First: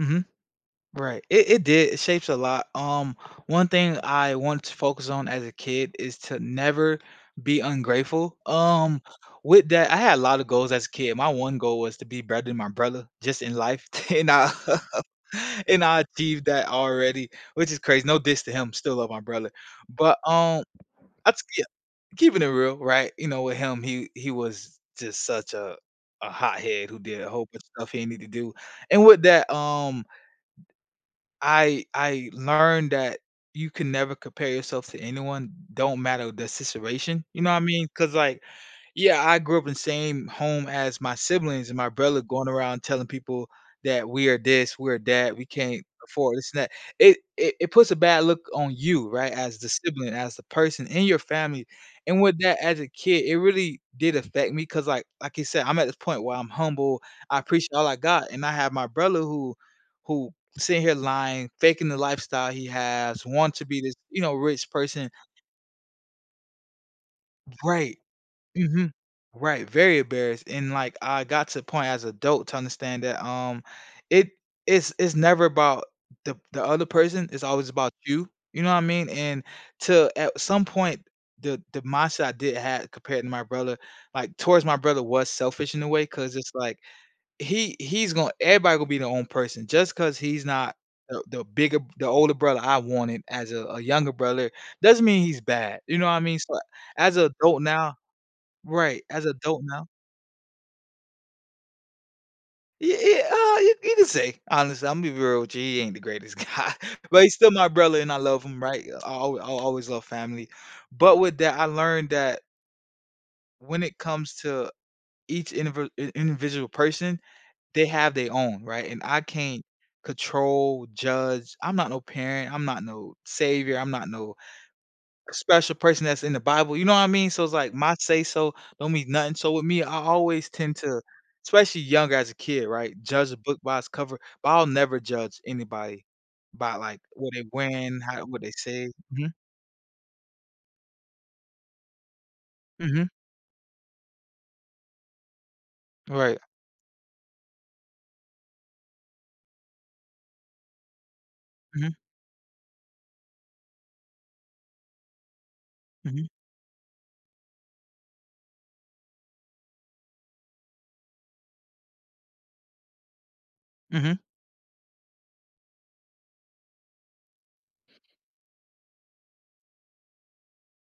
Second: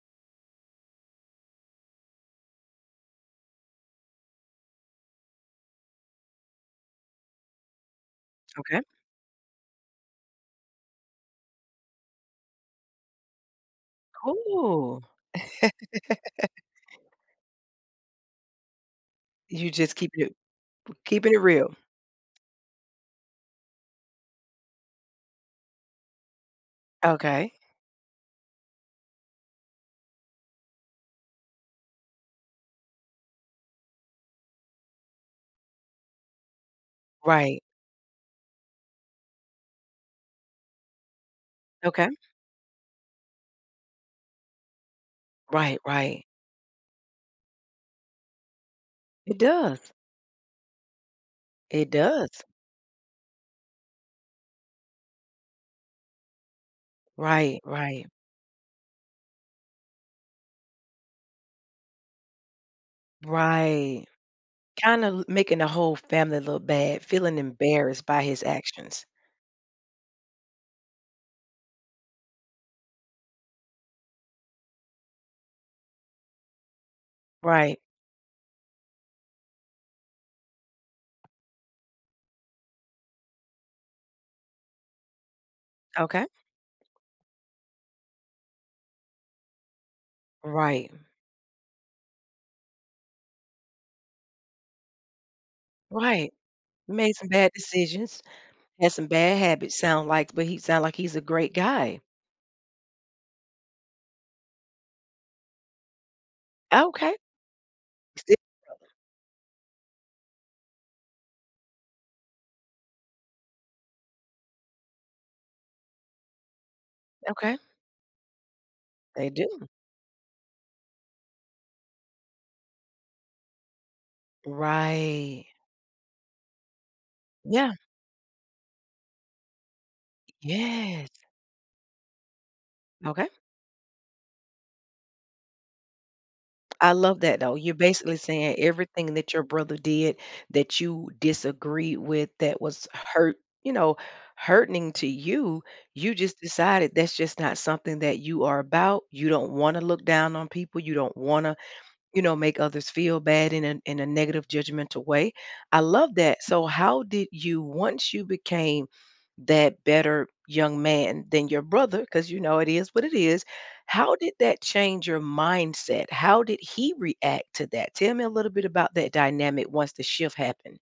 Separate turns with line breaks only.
Mhm. Right. It it did, it shapes a lot. Um, one thing I want to focus on as a kid is to never be ungrateful,
Okay.
um, with that I had a lot of goals as a kid. My one goal was to be better than my brother, just in life, and I
Cool.
and I achieved that already, which is crazy. No diss to him, still love my brother.
You just
But,
keeping it
um,
keeping it
that's yeah.
real.
Keeping it real, right? You know, with him, he he was just such a a hothead who did a whole
Okay.
bunch of stuff he didn't need to do. And with that, um I I learned that you can never compare yourself to anyone. Don't matter the situation. You know what I
Right.
mean, 'cause, like, yeah, I grew up in the same home as my siblings and my
Okay.
brother going around telling people that we are this, we are that, we
Right,
can't
right.
afford this and that. It it it puts a bad look on you, right,
It
as the
does.
sibling, as the person in your family,
It
and with
does.
that as a kid, it really did affect me 'cause, like like you said, I'm at this point where I'm humble. I
Right,
appreciate all I
right.
got, and I have my brother who who sitting here lying, faking the lifestyle he has, want to be this,
Right.
you know, rich
Kinda
person.
l making the whole family look bad, feeling
Right.
embarrassed by his
Mhm.
actions.
Right, very embarrassed. And, like, I got to the point as a adult to understand that, um, it it's it's never about the the other person, it's always
Right.
about you. You know what I mean? And to at some point, the the mindset I did had compared to my brother, like, towards my brother was selfish in a way
Okay.
'cause it's like, he he's gonna everybody gonna be their own person. Just 'cause he's not
Right.
the the bigger the older brother I wanted as a a younger brother, doesn't mean he's bad. You know what I
Right.
mean? So as
Made
a
some bad
adult now
decisions. Had
Right,
some
as a
bad
adult
habits
now
sound like, but he sound like he's a great guy.
Y y ah, you you can say. Honestly, Imma be real with you, he ain't the greatest guy.
Okay.
But he's still my brother, and I love him,
[unintelligible]
right? I'll al I'll always love family. But with that, I learned that when it comes to each indivd in individual person,
Okay.
they have their own, right? And I
They
can't
do.
control, judge. I'm not no parent, I'm not no savior, I'm not no
Right.
special person that's in The Bible. You know what I mean? So it's like
Yeah.
my say so don't mean nothing. So with me, I always tend to
Yes.
especially young as a kid, right,
Okay.
judge a book by its cover, but I'll never judge anybody by,
I
like,
love
what
that,
they
though. You're
wearing,
basically
how what they
saying
say
everything
mhm.
that your brother did that you disagree with that was
Mhm.
hurt you know, hurting to you, you
Right.
just decided that's just not something that you are about, you don't wanna look down on people, you don't wanna,
Mhm.
you know, make others feel bad in a in a negative judgmental way. I love
Mhm.
that, so how did you once you became that better young man than your brother, 'cause you know it is what it is, how
Mhm.
did that change your mindset? How did he react to that? Tell me a little bit about that dynamic once the shift happened.